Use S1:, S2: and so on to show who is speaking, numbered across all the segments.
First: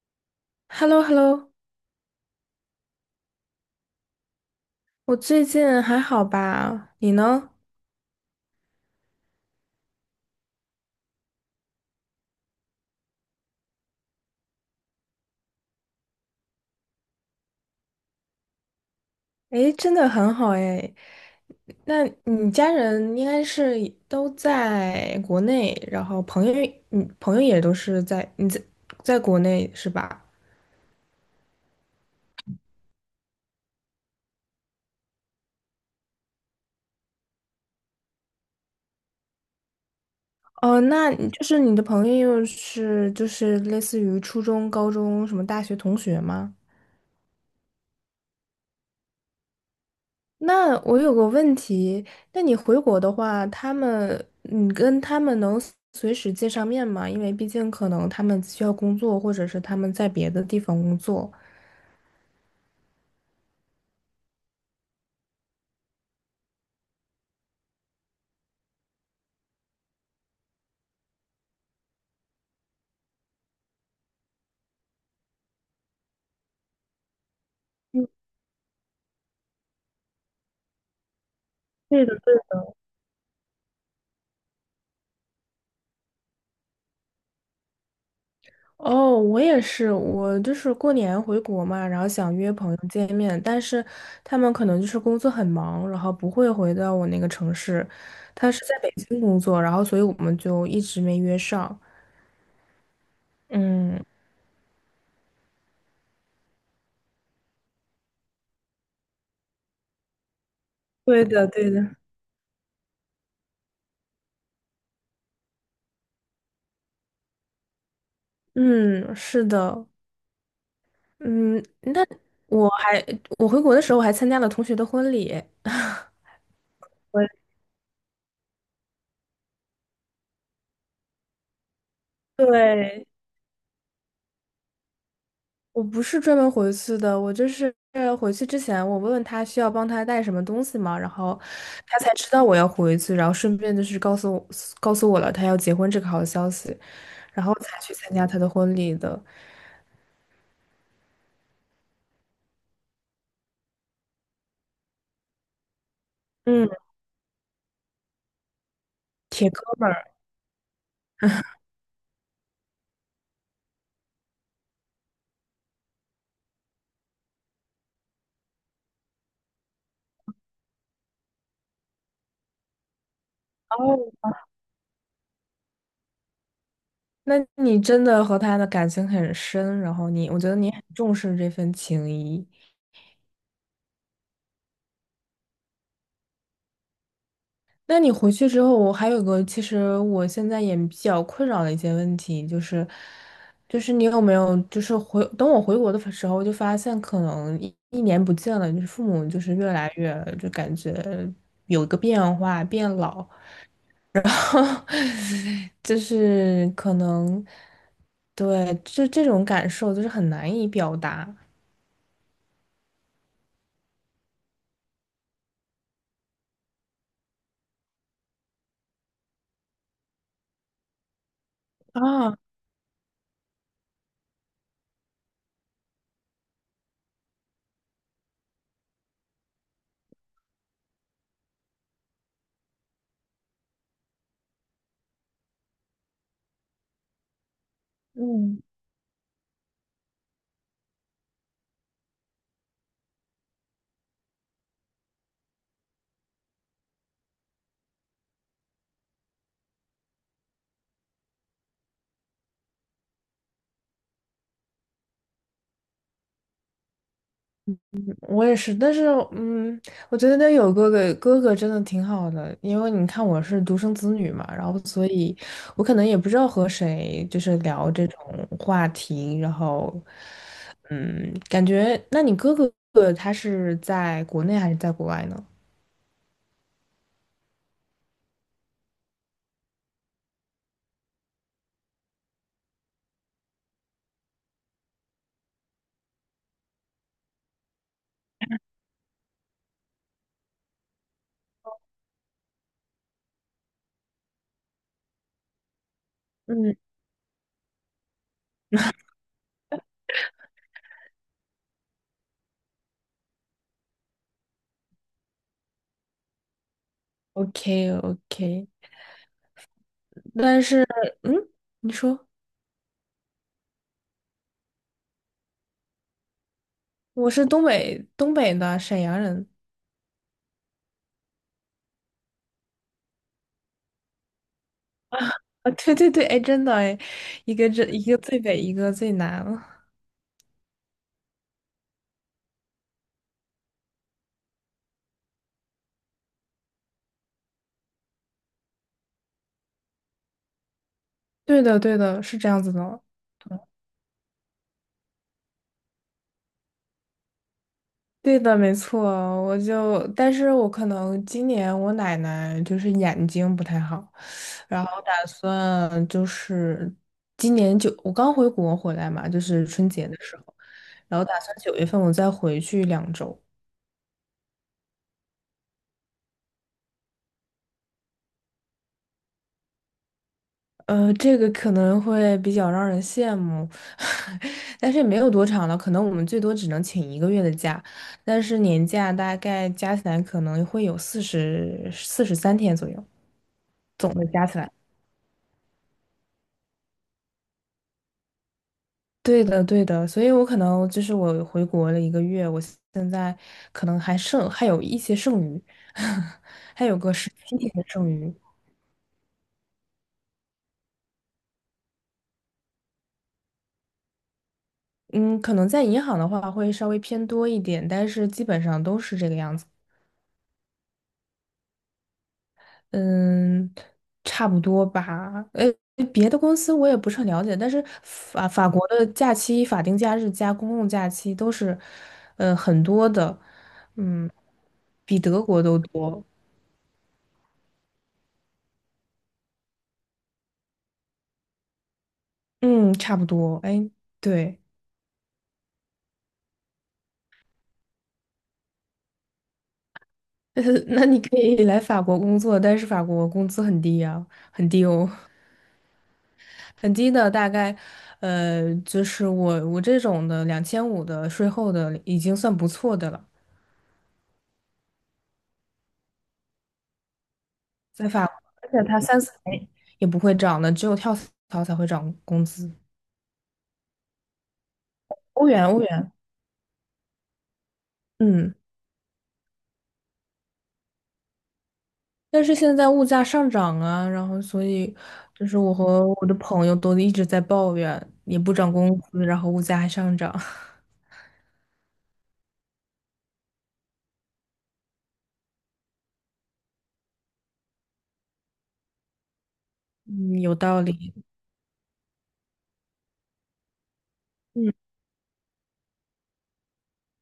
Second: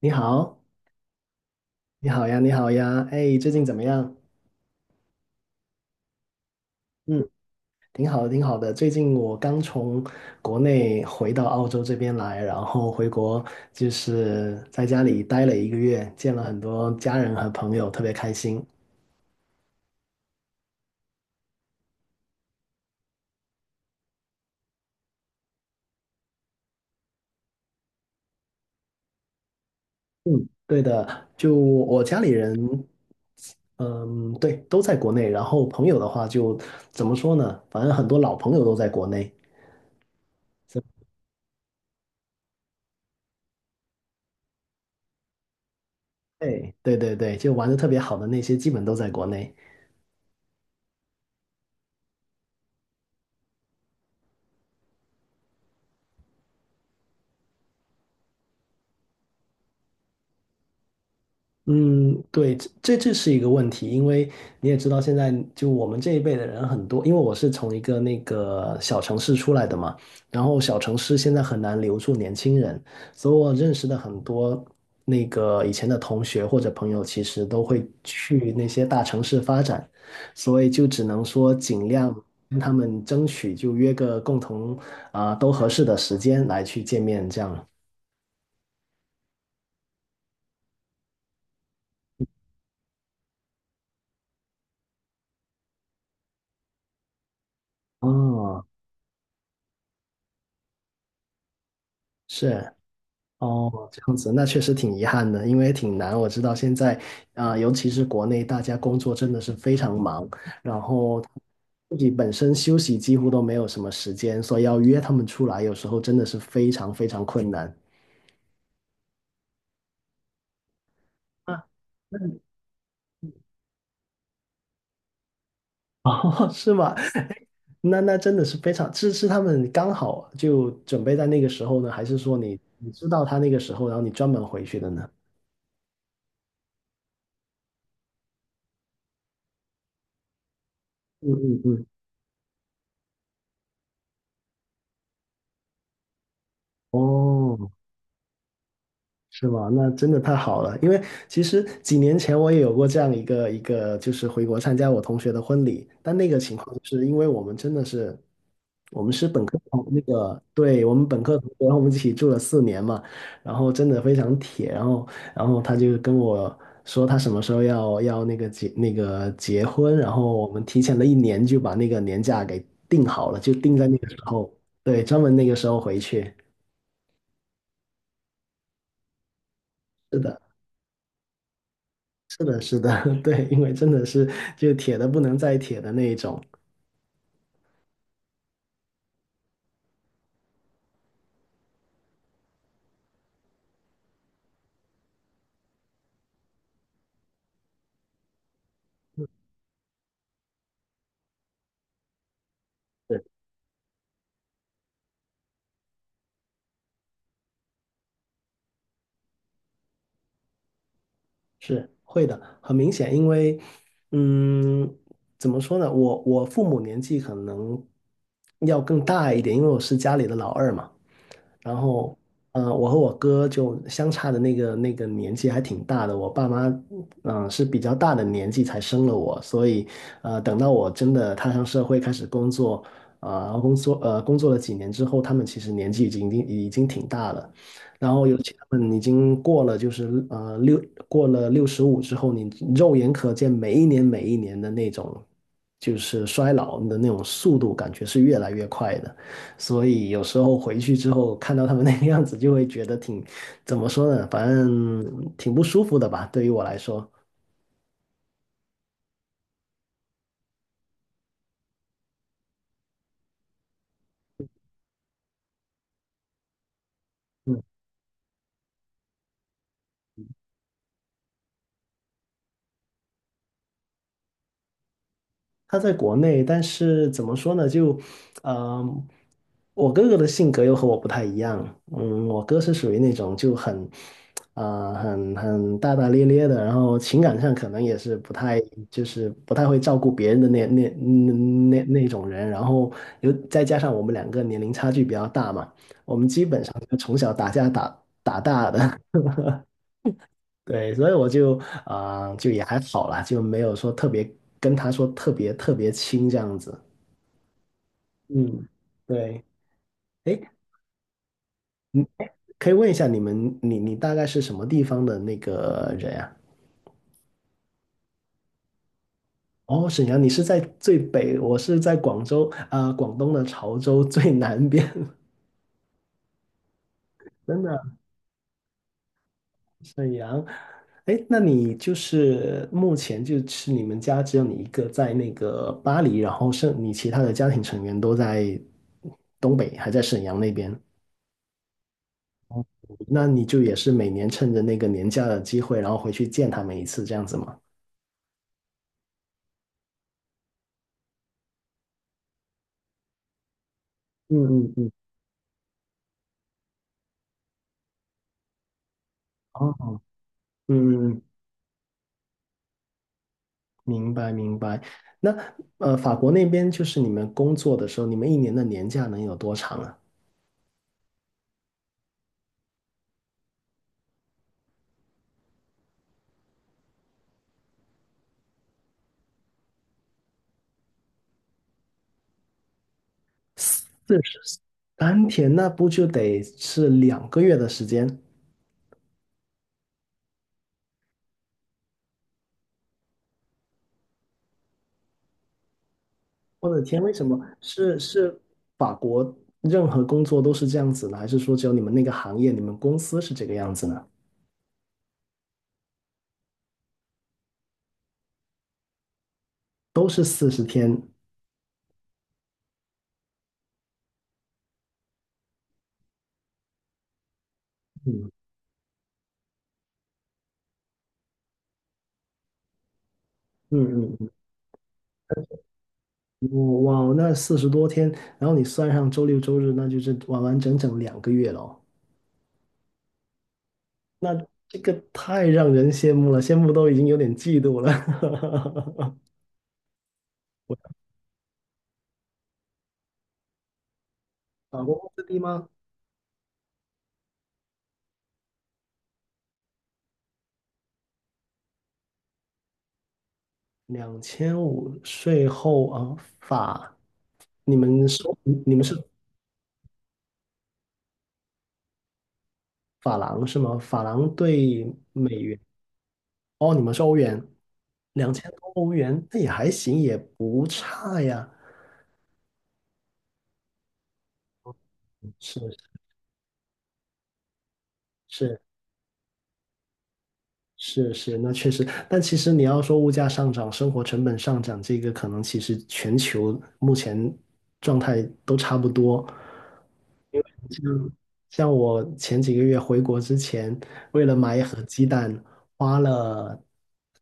S1: 你好，
S2: H e l l o, h e l l o.
S1: 你好呀，你好呀，哎，最近怎么样？
S2: 我最近还好吧？你
S1: 嗯，
S2: 呢？
S1: 挺好的，挺好的。最近我刚从国内回到澳洲这边来，然后回国就是在家里待了一个月，见了很多家人和朋友，特别开心。
S2: 诶，真的很好诶。那你家人应该是都在国内，然后朋友，你朋友也都是在你在在国内是吧？
S1: 嗯，对的，就我家里人，嗯，对，都在国内，然后朋友的话就怎么说呢？反正很多老朋友都在国内。
S2: 哦，那你就是你的朋友是就是类似于初中、高中什么大学同学吗？
S1: 对，对对对，就玩的特别好的那些，基本都在国内。
S2: 那我有个问题，那你回国的话，你跟他们能随时见上面吗？因为毕竟可能他们需要工作，或者是他们在别的地方工作。
S1: 嗯，对，这是一个问题，因为你也知道，现在就我们这一辈的人很多，因为我是从一个那个小城市出来的嘛，然后小城市现在很难留住年轻人，所以我认识的很多那个以前的同学或者朋友，其实都会去那些大城市发展，所以就只能说尽
S2: 对
S1: 量
S2: 的。
S1: 跟他们争取，就约个共同都合适的时间来去见面，这样。
S2: 哦，我也是，我就是过年回国嘛，然后想约朋友见面，但是他们可能就是工作很忙，然后不会回到我那个城市。他
S1: 哦，
S2: 是在北京工作，然后所以我们就一直没约上。
S1: 是。哦，这
S2: 嗯，
S1: 样子，那确实挺遗憾的，因为挺难。我知道现在，尤其是国内，大家工作真的是非常忙，然后
S2: 对的，对
S1: 自
S2: 的。
S1: 己本身休息几乎都没有什么时间，所以要约他们出来，有时候真的是非常非常困难。
S2: 嗯，是的。嗯，
S1: 啊，你，
S2: 我还我回国的时候，我还参加了同学的婚礼。我
S1: 哦，是吗？那真的是非常，是他们刚好就准备在那个时候呢，还是说你
S2: 对，
S1: 知道他那个时候，然后你专门回去的呢？
S2: 我不是专门回去的，我就是回去之前，我问问他需要帮他带什么东西嘛，然
S1: 嗯
S2: 后
S1: 嗯嗯。
S2: 他才知道我要回去，然后顺便就是告诉我了他要结婚这个好消息，然后
S1: 哦，
S2: 才去参加他的婚礼的。
S1: 是吗？那真的太好了，因为其实几年前我也有过这样一个，就是回国参加我同学的婚礼，但那个情
S2: 嗯，
S1: 况就是因为我们真的是，我们是本
S2: 铁
S1: 科
S2: 哥
S1: 同
S2: 们
S1: 那
S2: 儿。
S1: 个，对，我们本科同学，然后我们一起住了4年嘛，然后真的非常铁，然后他就跟我说他什么时候要那个结婚，然后我们提前了一年就把那个年假给定好了，就定在那个
S2: 哦，
S1: 时候，对，专门那个时候回去，
S2: 那你真的和他的感情很深，然后
S1: 是
S2: 你，我
S1: 的。
S2: 觉得你很重视这份情
S1: 是
S2: 谊。
S1: 的，是的，对，因为真的是就铁的不能再铁的那一种，
S2: 那你回去之后，我还有个，其实我现在也比较困扰的一些问题，就是，就是你有没有，就是回，等我回国的时候，就发现可能一年不见了，就是父母就是越来越，就感觉有一个变化，变老，
S1: 是
S2: 就是可能，对，就这种感受就是很难以表达
S1: 是会的，很明显，因为嗯，怎么说呢，我父母年纪可能要更大一点，因为我是家里的老二嘛。然后，
S2: 啊。
S1: 我和我哥就相差的那个年纪还挺大的，我爸妈，是比较大的年纪才生了我，所以，等到我真的踏上社会开始工作，工作了几年之后，他们其实年纪已经挺大了，然后尤其他们已经过了65之后，你肉眼可见每一年每一年的那种就是衰老的那种速度，感觉是越来越快的。所以有时候回去之后看到他们那个样子，就会觉得挺，怎么说呢，反正挺不舒服的吧，对于我来说。
S2: 我也是，但是嗯，我觉得那有哥哥，哥哥真的挺好的，因为你看我是独生子女嘛，然后所以我可能也不知道和谁就是
S1: 嗯，
S2: 聊这种话题，然后嗯，感觉那你哥哥他是在国内还是在国外呢？
S1: 他在国内，但是怎么说呢，就，嗯、我哥哥的性格又和我不太一样，嗯，我哥是属于那种就很，大大咧咧的，然后情感上可能也是不太，就是不太会照顾别人的那种人，然后又再加上我们两个年龄差距比较大嘛，我们基本上
S2: 嗯
S1: 就从小打架打打大的，对，所以我就也还好啦，就没有说特别跟他说特别特别亲这样子，
S2: ，OK OK,
S1: 嗯，对。诶
S2: 但是嗯，你说
S1: 可以问一下你们，你大概是什么地方的那个人呀？
S2: 我是东北东北的沈阳人
S1: 哦，沈阳，你是在最北，我是在广州广东的潮州最南边。
S2: 啊，对对对，哎，真的哎，
S1: 真的，
S2: 一个最北，一个最南。
S1: 沈阳，哎，那你就是目前就是你们家只有你一个在那个巴黎，然后剩你其他的家庭成员都在东北，还在沈阳那边，
S2: 对的，对的，是这样子的。
S1: 那你就也是每年趁着那个年假的机会，然后回去见他们一次，这样子吗？
S2: 对的，没错，我就，但是我可能今年我奶奶就是眼睛不太好，
S1: 嗯嗯
S2: 然
S1: 嗯，
S2: 后打算就是今年九，我刚回国回来嘛，就是
S1: 哦，
S2: 春
S1: 嗯
S2: 节的时候，
S1: 嗯
S2: 然
S1: 嗯。
S2: 后打算9月份我再回去2周，
S1: 明白明白。那法国那边就是你们工作的时候，你们一年的年假能有多长啊？
S2: 呃，这个可能会比较让人羡慕，但是也没有多长了，可能我们最多只能请一个月的假，但是年假大概加起来可能会有43天左右，
S1: 四
S2: 总的
S1: 十
S2: 加起来。
S1: 三天，那不就得是两个月的时间？
S2: 对的，对的，所以我可能就是我回国了一个月，我现在可能还有一些剩余，
S1: 我的
S2: 还有
S1: 天，
S2: 个
S1: 为什
S2: 十
S1: 么
S2: 七天的
S1: 是
S2: 剩余。
S1: 是法国任何工作都是这样子呢？还是说只有你们那个行业、你们公司是这个样子呢？
S2: 嗯，可能在银行的话会稍微偏多一点，但是基本上都是这个样子。
S1: 都是40天，
S2: 嗯，差不多吧。呃，别的公司我也不是很了解，但是
S1: 嗯
S2: 法国的假期、法定假日加公共假期都是，呃，很多的，
S1: 嗯嗯，
S2: 嗯，比德国都多。
S1: 嗯哇，哇那40多天，然后你算上周六周日，那就是完完整整两个月了哦。
S2: 嗯，差不多。哎，
S1: 那
S2: 对，
S1: 这个太让人羡慕了，羡慕都已经有点嫉妒了。
S2: 那你可以来法国工作，但是法国工资很低啊，很
S1: 法
S2: 低
S1: 国工
S2: 哦，
S1: 资低吗？
S2: 很低的，大概，呃，就是我这种的2500的税后的已经算不错的了。
S1: 2500税后啊，你们
S2: 在
S1: 是
S2: 法国，而
S1: 你们
S2: 且
S1: 是
S2: 它三四年也不会涨的，只有跳槽才会涨工资。
S1: 法郎是吗？法郎对美
S2: 欧
S1: 元，
S2: 元，欧元，
S1: 哦，你们是欧元，两千
S2: 嗯。
S1: 多欧元，那也还行，也不差呀。
S2: 但是现在物价上涨啊，然后所以就是我
S1: 是
S2: 和我的朋友都一直在抱怨，也不
S1: 是
S2: 涨工资，然后物价还上涨。
S1: 是是，那确实。但其实你要说物价上涨、生活成本上涨，这个可能其实全球目前状态都差不多。
S2: 嗯，有道理。
S1: 像我前几个月回国之前，为了买一
S2: 嗯，
S1: 盒鸡蛋，花了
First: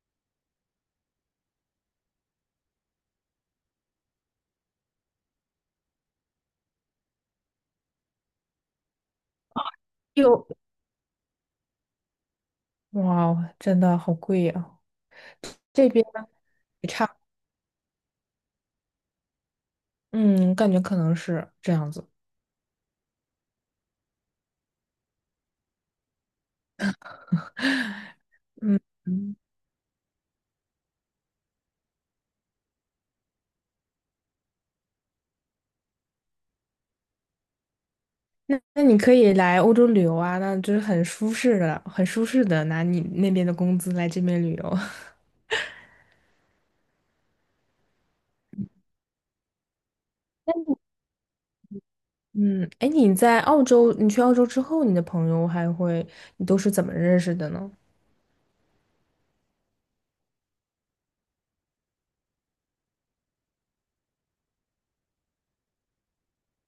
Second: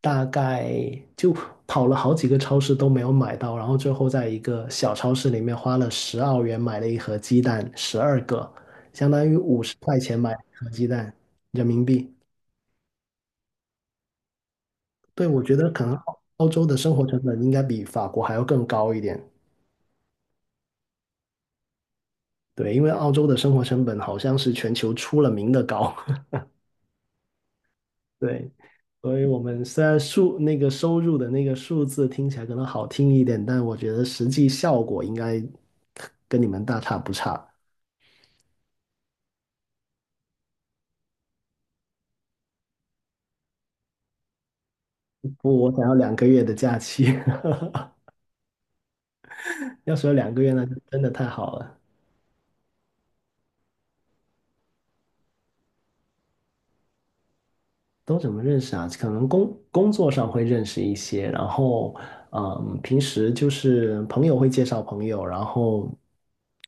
S1: 大概就跑了好几个超市都没有买到，然后最后在一个小超市里面花了10澳元买了一盒鸡蛋，12个，相当于50块钱买了
S2: 又
S1: 一盒鸡蛋，人民币。
S2: 哇哦真的好贵呀、
S1: 对，我觉得可
S2: 这
S1: 能
S2: 边
S1: 澳洲的
S2: 也
S1: 生活
S2: 差，
S1: 成本应该比法国还要更高一点。
S2: 嗯，感觉可能是这样子。
S1: 对，因为澳洲的生活成本好像是全球出了名的高。对，
S2: 嗯。
S1: 所以
S2: 嗯，
S1: 我们虽然数那个收入的那个数字听起来可能好听一点，但我觉得实际效果应该跟你们大差不差。
S2: 那那你可以来欧洲旅游啊，那就是很舒适的，很舒适的拿你那边的工资来这边旅游。
S1: 不，我想要两个月的假期，要是有2个月那就真的太好了。
S2: 嗯，哎，你在澳洲，你去澳洲之后，你的朋友还会，你都是怎么认识的呢？
S1: 都怎么认识啊？可能工作上会认识一些，然后嗯，平时就是朋友会介绍朋友，然后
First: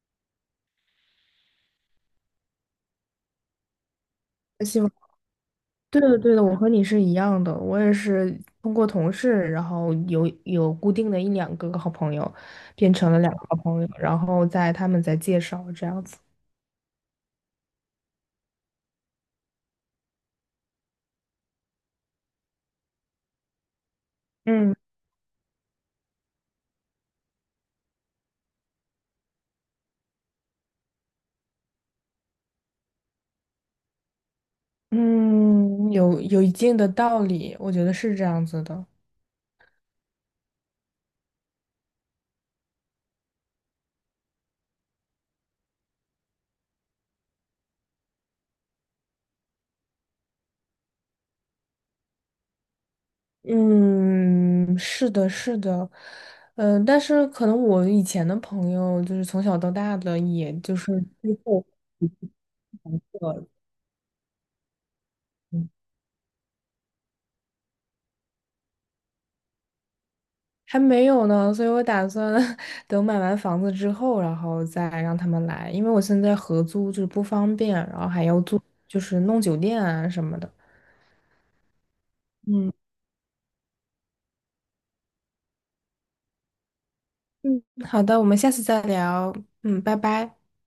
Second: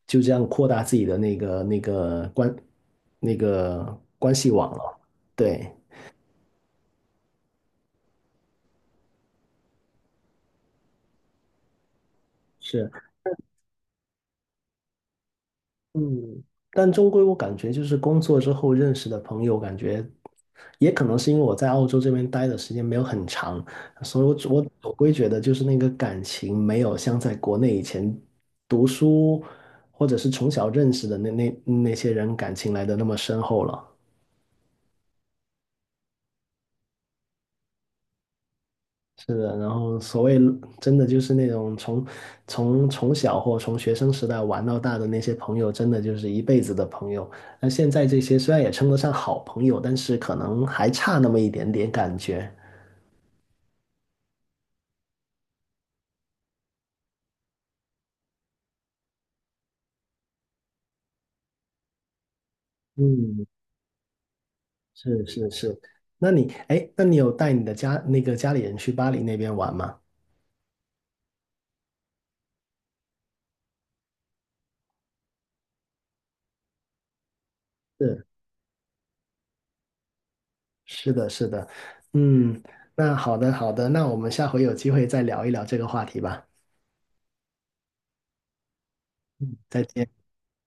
S1: 就这样扩大自己的那个那个关那个关系
S2: 我
S1: 网
S2: 希望
S1: 了。对。
S2: 对的对的，我和你是一样的，我也是通过同事，然后有固定的一两个好朋友，
S1: 是。
S2: 变成了两个好朋友，然后在他们在介绍这样子。
S1: 嗯，但终归我感觉就是工作之后认识的朋友，感觉也可能是因为我在澳洲这边待的时间没有很长，所以我
S2: 嗯
S1: 总归觉得就是那个感情没有像在国内以前读书或者是从小认识的那些人感情来的那么深厚了。
S2: 嗯，有一定的道理，我觉得是这样子的。
S1: 是的，然后所谓真的就是那种从小或从学生时代玩到大的那些朋友，真的就是一辈子的朋友。那现在这些虽然也称得上好朋友，但是可能还差那么一点点感觉。
S2: 嗯，是的，是的，嗯、但是可能我以前的朋友就是从小到大的，也就是
S1: 嗯，是是是。那你有带你的家那个家里人去巴黎那边玩吗？
S2: 还没有呢，所以我打算 等买完房子之后，然后再让他们来，因为我现在合租就是不方便，然后
S1: 是
S2: 还要住，就是弄酒店啊什么的。
S1: 是的，是的，嗯，
S2: 嗯。
S1: 那好的好的，那我们下回有机会再聊一聊这个话题吧。
S2: 嗯，好的，我们下次再聊，
S1: 再
S2: 嗯，拜
S1: 见。
S2: 拜。